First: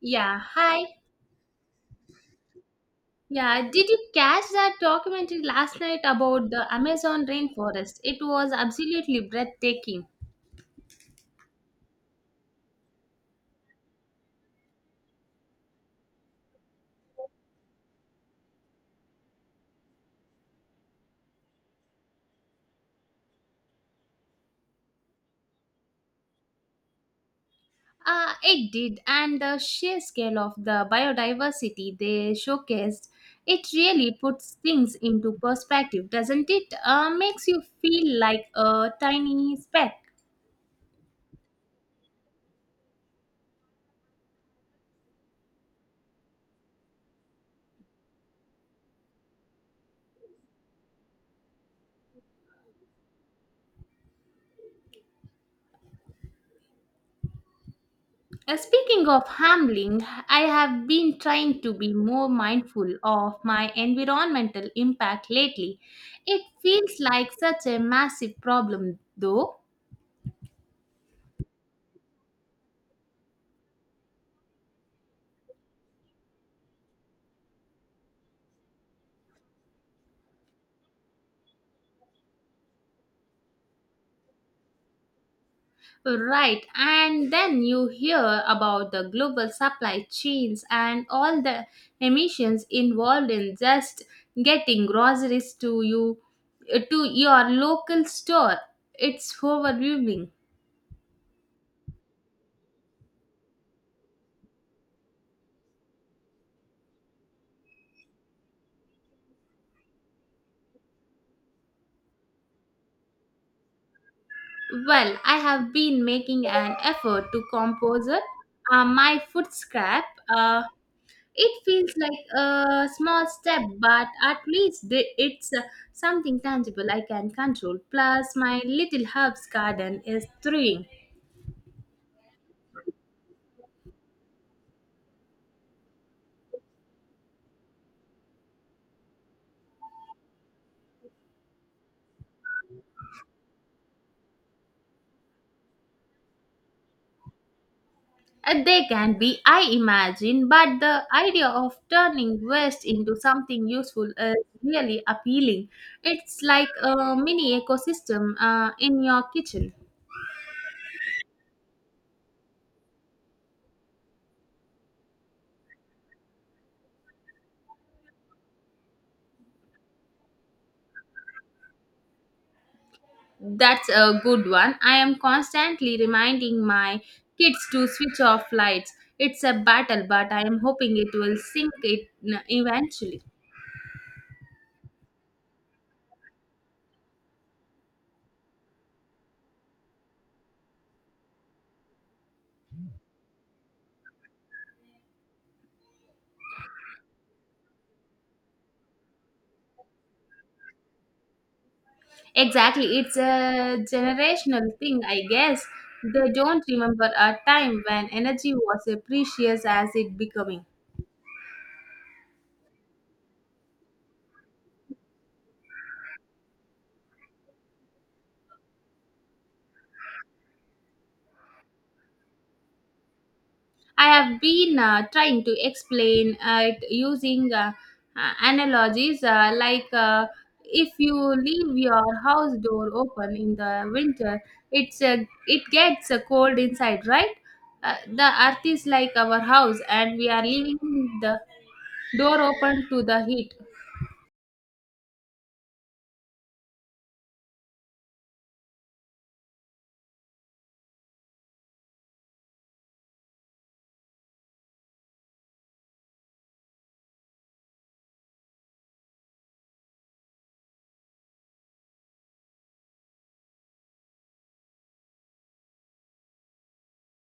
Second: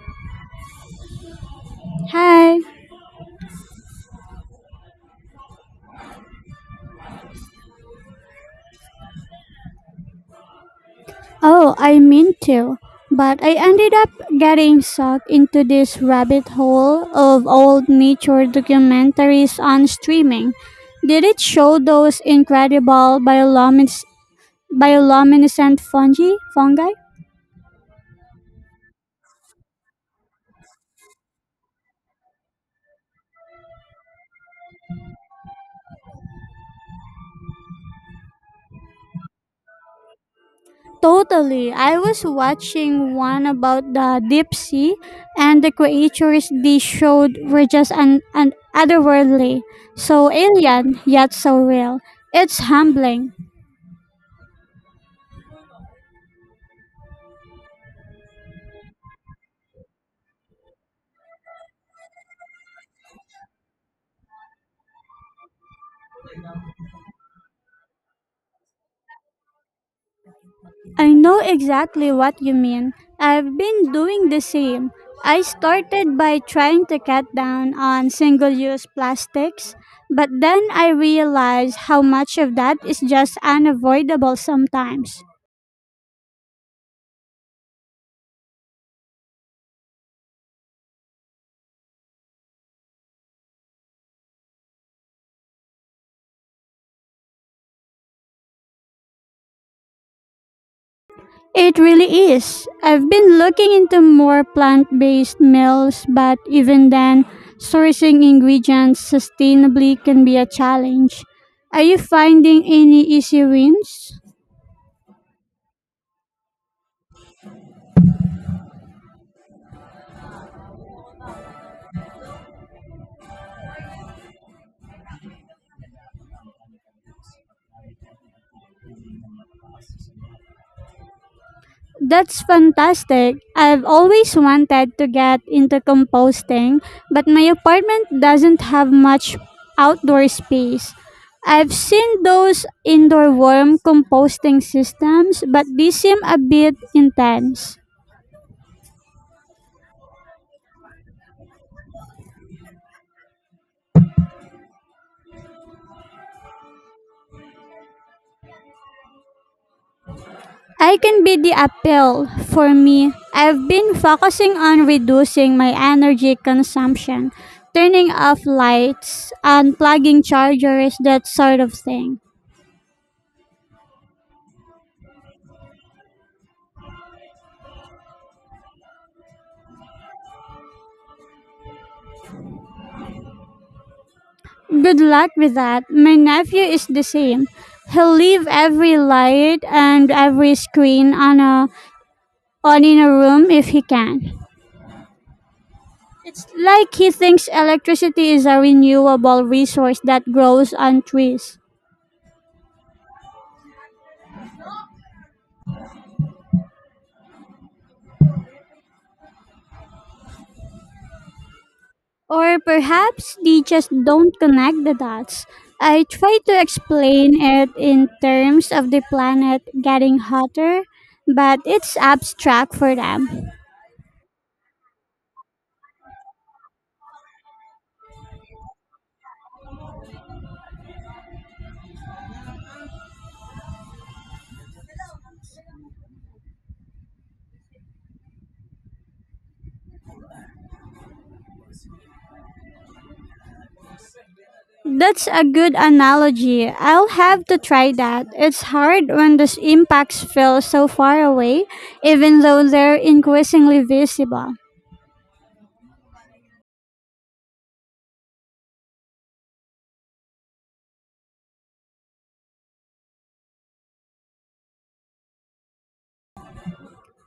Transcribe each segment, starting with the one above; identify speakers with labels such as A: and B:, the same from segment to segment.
A: Yeah, hi.
B: Hi.
A: Yeah, did you catch that documentary last night about the Amazon rainforest? It was absolutely breathtaking.
B: Oh, I meant to, but I ended up getting sucked into this rabbit hole of old nature documentaries on streaming. Did it show those incredible bioluminescent fungi? Fungi?
A: It did, and the sheer scale of the biodiversity they showcased, it really puts things into perspective, doesn't it? Makes you feel like a tiny speck.
B: Totally. I was watching one about the deep sea, and the creatures they showed were just an otherworldly, so alien yet so real. It's humbling.
A: Speaking of handling, I have been trying to be more mindful of my environmental impact lately. It feels like such a massive problem, though.
B: I know exactly what you mean. I've been doing the same. I started by trying to cut down on single use plastics, but then I realized how much of that is just unavoidable sometimes.
A: Right, and then you hear about the global supply chains and all the emissions involved in just getting groceries to your local store. It's overwhelming.
B: It really is. I've been looking into more plant based meals, but even then, sourcing ingredients sustainably can be a challenge. Are you finding any easy wins?
A: Well, I have been making an effort to compose it. My food scrap, uh, it feels like a small step, but at it's something tangible I can control. Plus, my little herbs garden is thriving.
B: That's fantastic. I've always wanted to get into composting, but my apartment doesn't have much outdoor space. I've seen those indoor worm composting systems, but these seem a bit intense.
A: They can be, I imagine, but the idea of turning waste into something useful is really appealing. It's like a mini ecosystem in your kitchen.
B: I can be the appeal for me. I've been focusing on reducing my energy consumption, turning off lights, unplugging chargers, that sort of thing.
A: That's a good one. I am constantly reminding my kids to switch off lights. It's a battle, but I am hoping it will sink eventually.
B: Good luck with that. My nephew is the same. He'll leave every light and every screen on in a room if he can. It's like he thinks electricity is a renewable resource that grows on trees.
A: Exactly, it's a generational thing, I guess. They don't remember a time when energy was as precious as it becoming.
B: Or perhaps they just don't connect the dots. I try to explain it in terms of the planet getting hotter, but it's abstract for them.
A: I have been trying to explain it using analogies like if you leave your house door open in the winter, it's uh, it gets cold inside, right? The earth is like our house, and we are leaving the door open to the heat.
B: That's a good analogy. I'll have to try that. It's hard when those impacts feel so far away, even though they're increasingly visible.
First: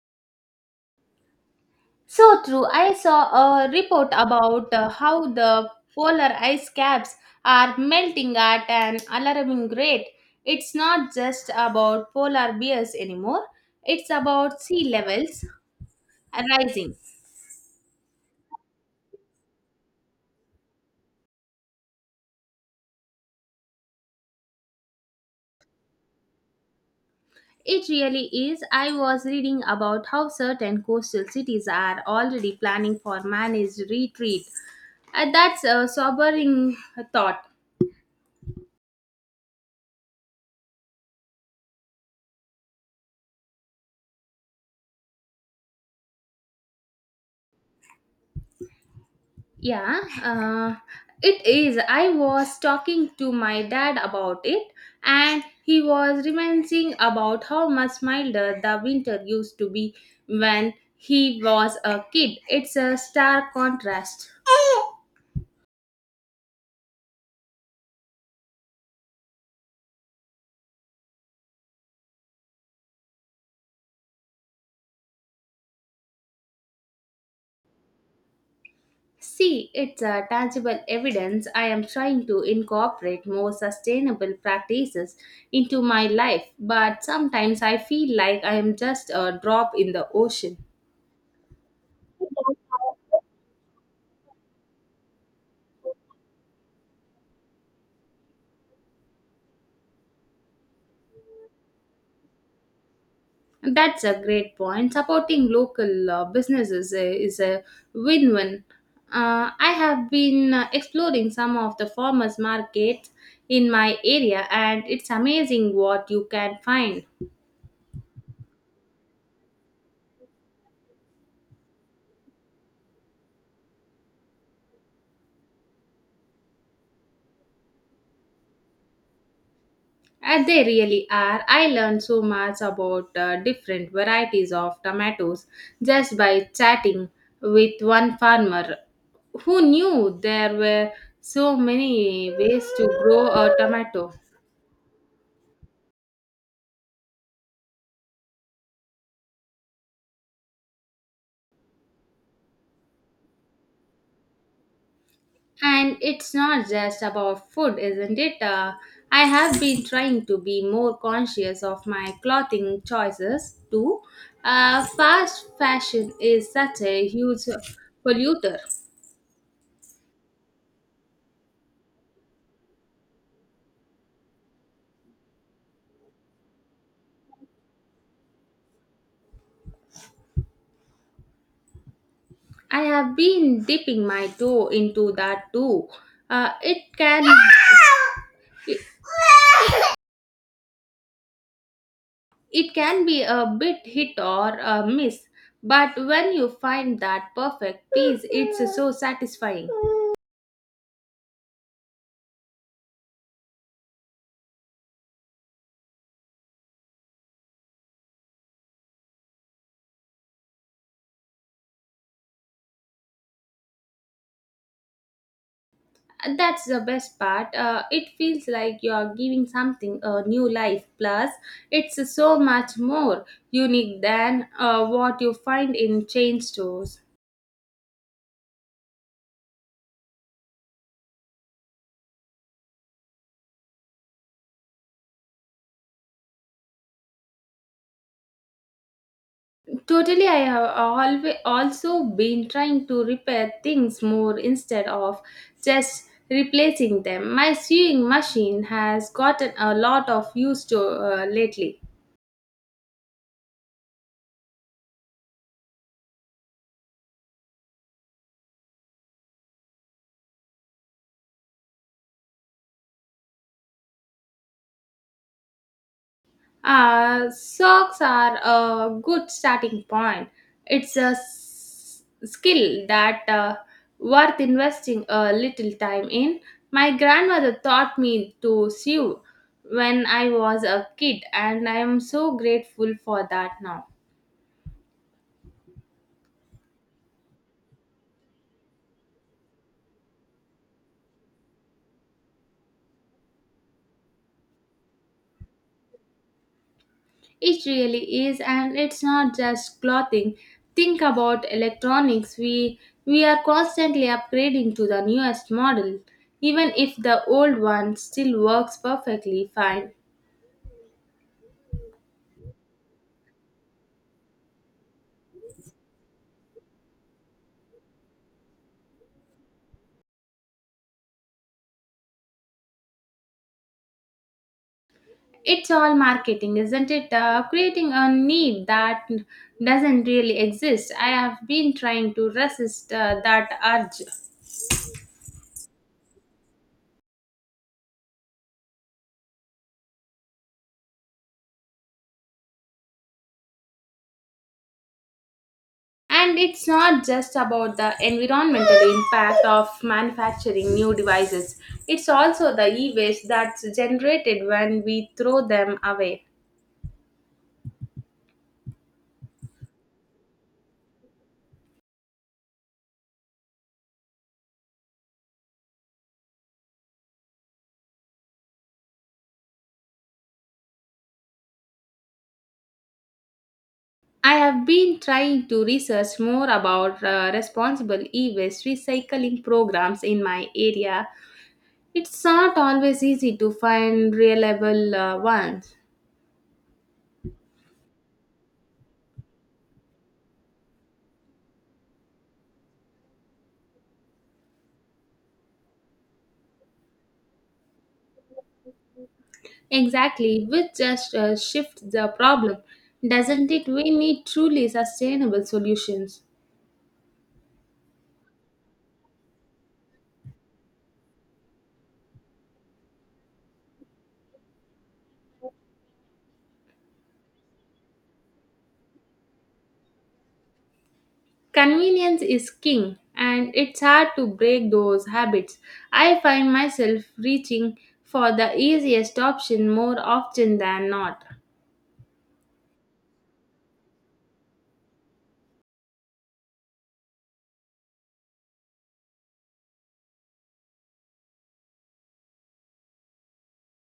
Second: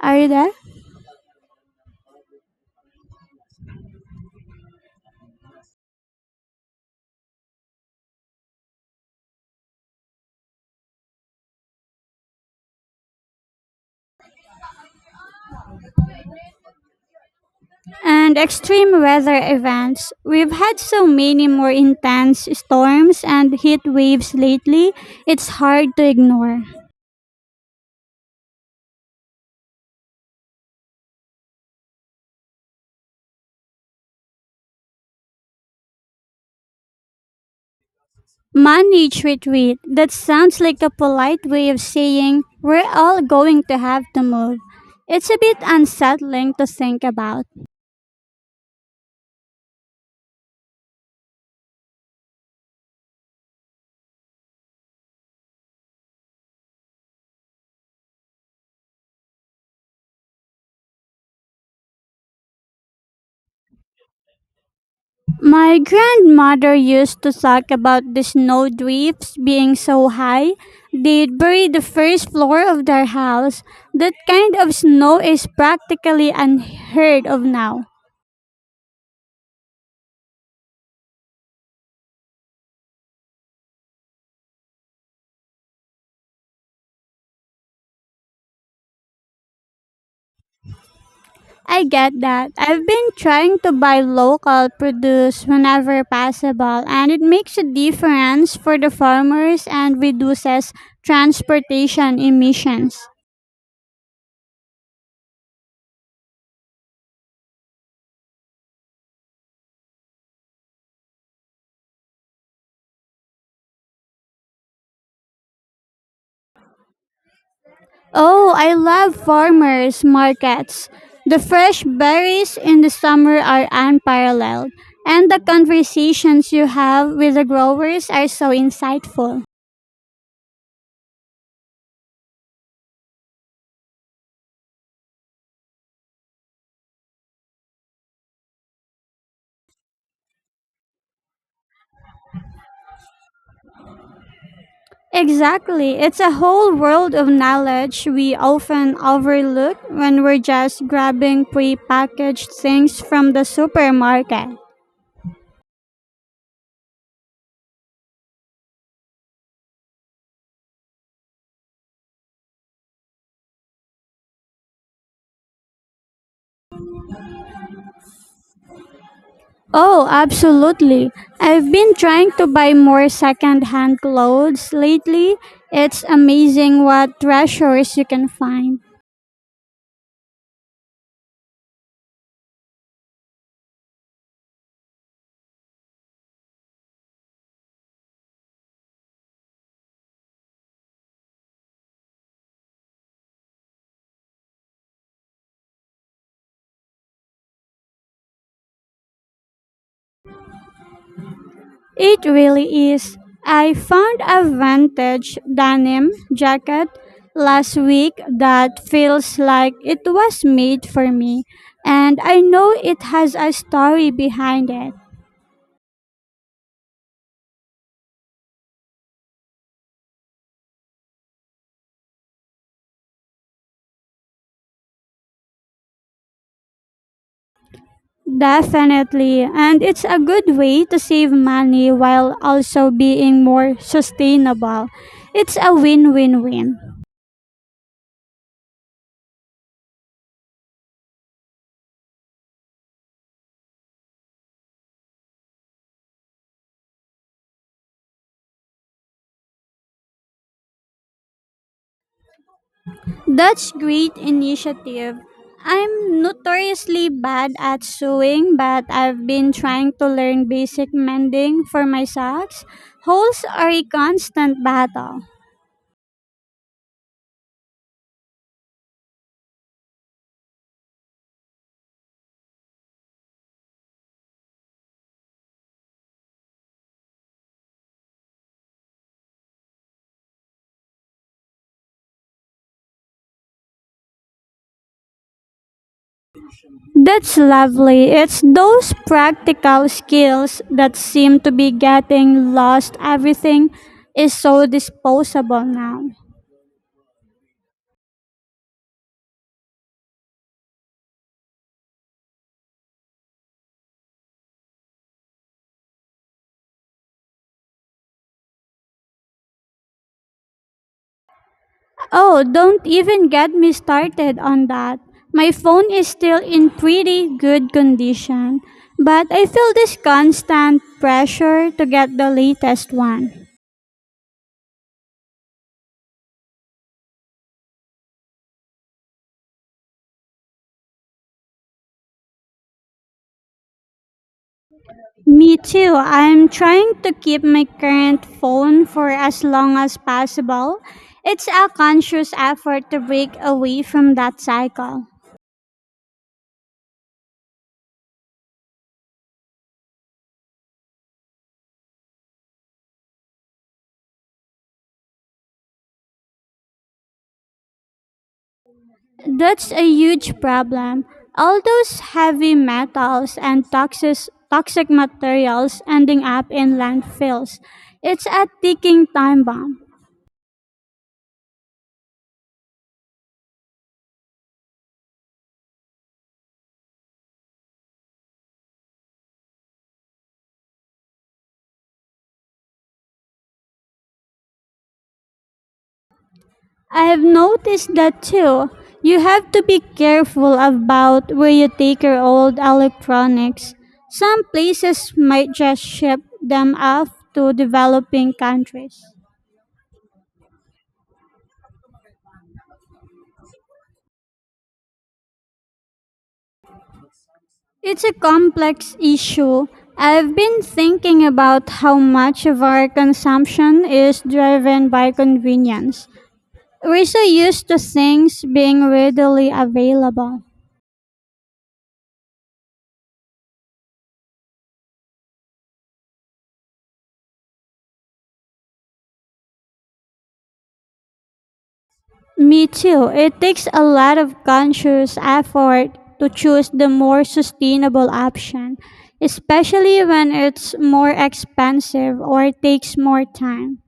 B: Are you there?
A: So true. I saw a report about how the polar ice caps are melting at an alarming rate. It's not just about polar bears anymore, it's about sea levels rising.
B: And extreme weather events. We've had so many more intense storms and heat waves lately, it's hard to ignore.
A: It really is. I was reading about how certain coastal cities are already planning for managed retreat. That's a sobering thought.
B: Manage retreat. That sounds like a polite way of saying we're all going to have to move. It's a bit unsettling to think about.
A: Yeah, it is. I was talking to my dad about it, and he was reminiscing about how much milder the winter used to be when he was a kid. It's a stark contrast.
B: My grandmother used to talk about the snowdrifts being so high they'd bury the first floor of their house. That kind of snow is practically unheard of now.
A: See, it's a tangible evidence I am trying to incorporate more sustainable practices into my life, but sometimes I feel like I am just a drop in the ocean.
B: I get that. I've been trying to buy local produce whenever possible, and it makes a difference for the farmers and reduces transportation emissions.
A: That's a great point. Supporting local businesses is a win win. I have been exploring some of the farmers' markets in my area, and it's amazing what you can find.
B: Oh, I love farmers markets. The fresh berries in the summer are unparalleled, and the conversations you have with the growers are so insightful.
A: They really are. I learned so much about different varieties of tomatoes just by chatting with one farmer who knew there were so many ways to grow a tomato.
B: Exactly. It's a whole world of knowledge we often overlook when we're just grabbing pre-packaged things from the supermarket.
A: And it's not just about food, isn't it? I have been trying to be more conscious of my clothing choices too. Fast fashion is such a huge polluter.
B: Oh, absolutely. I've been trying to buy more second-hand clothes lately. It's amazing what treasures you can find.
A: I have been dipping my toe into that too. Uh, it can it, it can be a bit hit or a miss, but when you find that perfect piece, it's so satisfying.
B: It really is. I found a vintage denim jacket last week that feels like it was made for me, and I know it has a story behind it.
A: And that's the best part. It feels like you're giving something a new life. Plus, it's so much more unique than what you find in chain stores.
B: Definitely. And it's a good way to save money while also being more sustainable. It's a win win win.
A: Totally, I have always also been trying to repair things more instead of just replacing them. My sewing machine has gotten a lot of use to lately.
B: That's great initiative. I'm notoriously bad at sewing, but I've been trying to learn basic mending for my socks. Holes are a constant battle.
A: Socks are a good starting point. It's a skill that worth investing a little time in. My grandmother taught me to sew when I was a kid, and I am so grateful for that now.
B: That's lovely. It's those practical skills that seem to be getting lost. Everything is so disposable now.
A: It really is, and it's not just clothing. Think about electronics. We are constantly upgrading to the newest model, even if the old one still works perfectly fine.
B: Oh, don't even get me started on that. My phone is still in pretty good condition, but I feel this constant pressure to get the latest one.
A: It's all marketing, isn't it? Creating a need that doesn't really exist. I have been trying to resist that urge.
B: Me too. I'm trying to keep my current phone for as long as possible. It's a conscious effort to break away from that cycle.
A: And it's not just about the environmental impact of manufacturing new devices, it's also the e waste that's generated when we throw them away.
B: That's a huge problem. All those heavy metals and toxic materials ending up in landfills. It's a ticking time bomb.
A: I have been trying to research more about responsible e waste recycling programs in my area. It's not always easy to find reliable ones.
B: I have noticed that too. You have to be careful about where you take your old electronics. Some places might just ship them off to developing countries.
A: Exactly, which just shifts the problem, doesn't it? We need truly sustainable solutions.
B: It's a complex issue. I've been thinking about how much of our consumption is driven by convenience. We're so used to things being readily available.
A: Convenience is king, and it's hard to break those habits. I find myself reaching for the easiest option more often than not.
B: Me too. It takes a lot of conscious effort to choose the more sustainable option, especially when it's more expensive or takes more time.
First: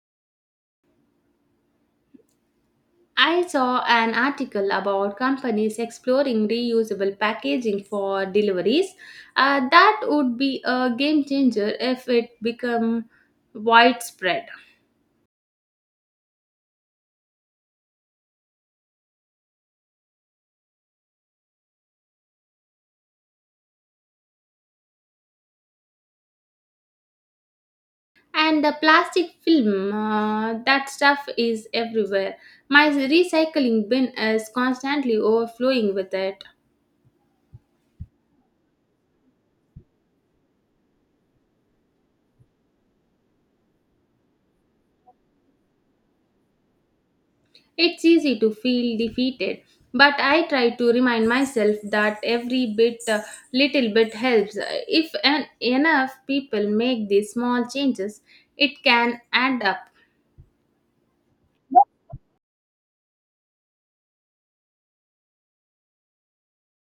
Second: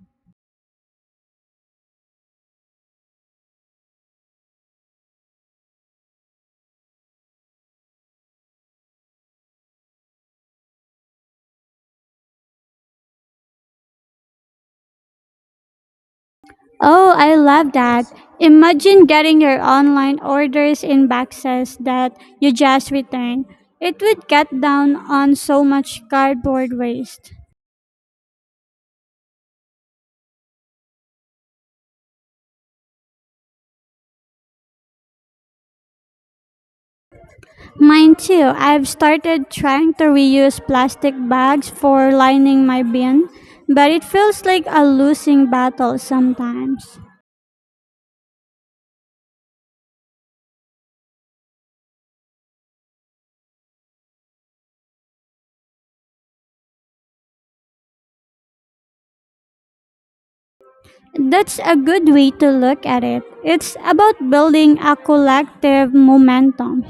A: I saw an article about companies exploring reusable packaging for deliveries. That would be a game changer if it become widespread.
B: Oh, I love that. Imagine getting your online orders in boxes that you just returned. It would cut down on so much cardboard waste.
A: And the plastic film, that stuff is everywhere. My recycling bin is constantly overflowing with it.
B: Mine too. I've started trying to reuse plastic bags for lining my bin, but it feels like a losing battle sometimes.
A: It's easy to feel defeated, but I try to remind myself that every little bit helps. If enough people make these small changes, it can add up.
B: That's a good way to look at it. It's about building a collective momentum.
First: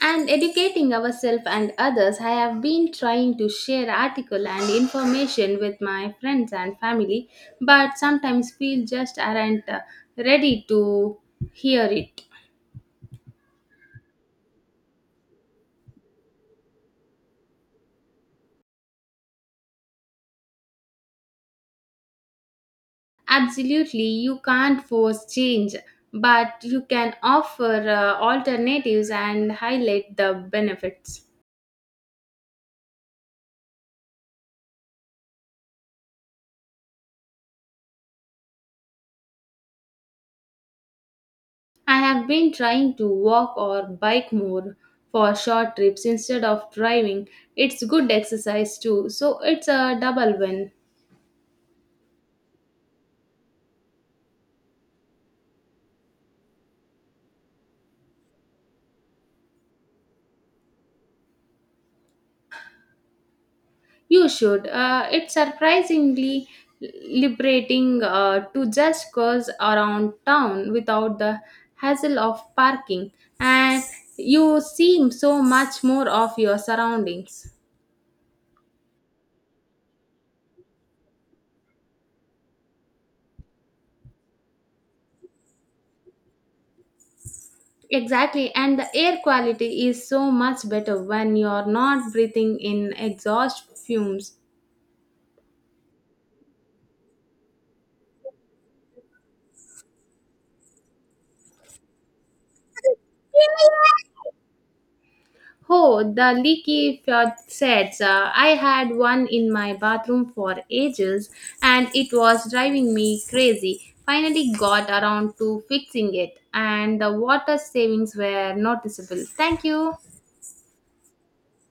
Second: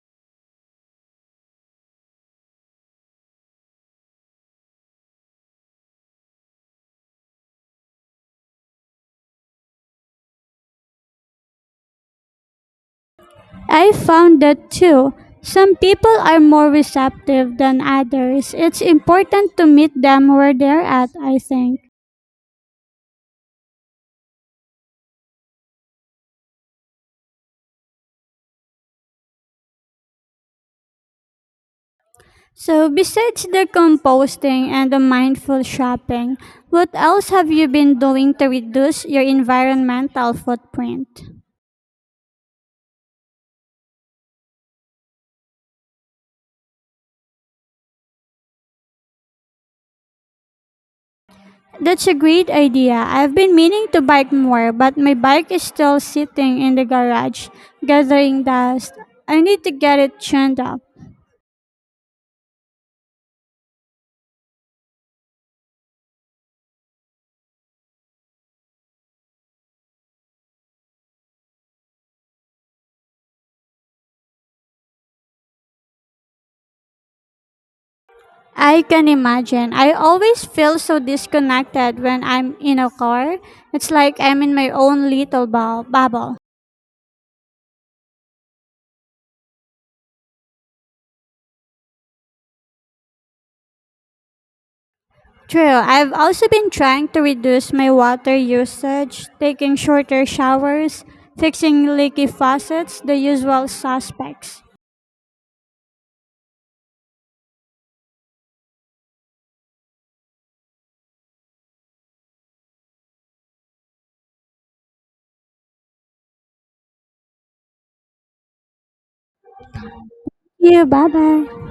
A: And educating ourselves and others, I have been trying to share article and information with my friends and family, but sometimes feel just aren't ready to hear it.
B: I found that too. Some people are more receptive than others. It's important to meet them where they're at, I think.
A: Absolutely, you can't force change, but you can offer alternatives and highlight the benefits.
B: So, besides the composting and the mindful shopping, what else have you been doing to reduce your environmental footprint?
A: I have been trying to walk or bike more for short trips instead of driving. It's good exercise too, so it's a double win.
B: That's a great idea. I've been meaning to bike more, but my bike is still sitting in the garage, gathering dust. I need to get it tuned up.
A: You should. It's surprisingly liberating to just cruise around town without the hassle of parking, and you seem so much more of your surroundings.
B: I can imagine. I always feel so disconnected when I'm in a car. It's like I'm in my own little bubble.
A: Exactly, and the air quality is so much better when you're not breathing in exhaust fumes.
B: True, I've also been trying to reduce my water usage, taking shorter showers, fixing leaky faucets, the usual suspects.
A: Oh, the leaky flood sets. I had one in my bathroom for ages and it was driving me crazy. Finally got around to fixing it and the water savings were noticeable. Thank you.
B: You, bye bye.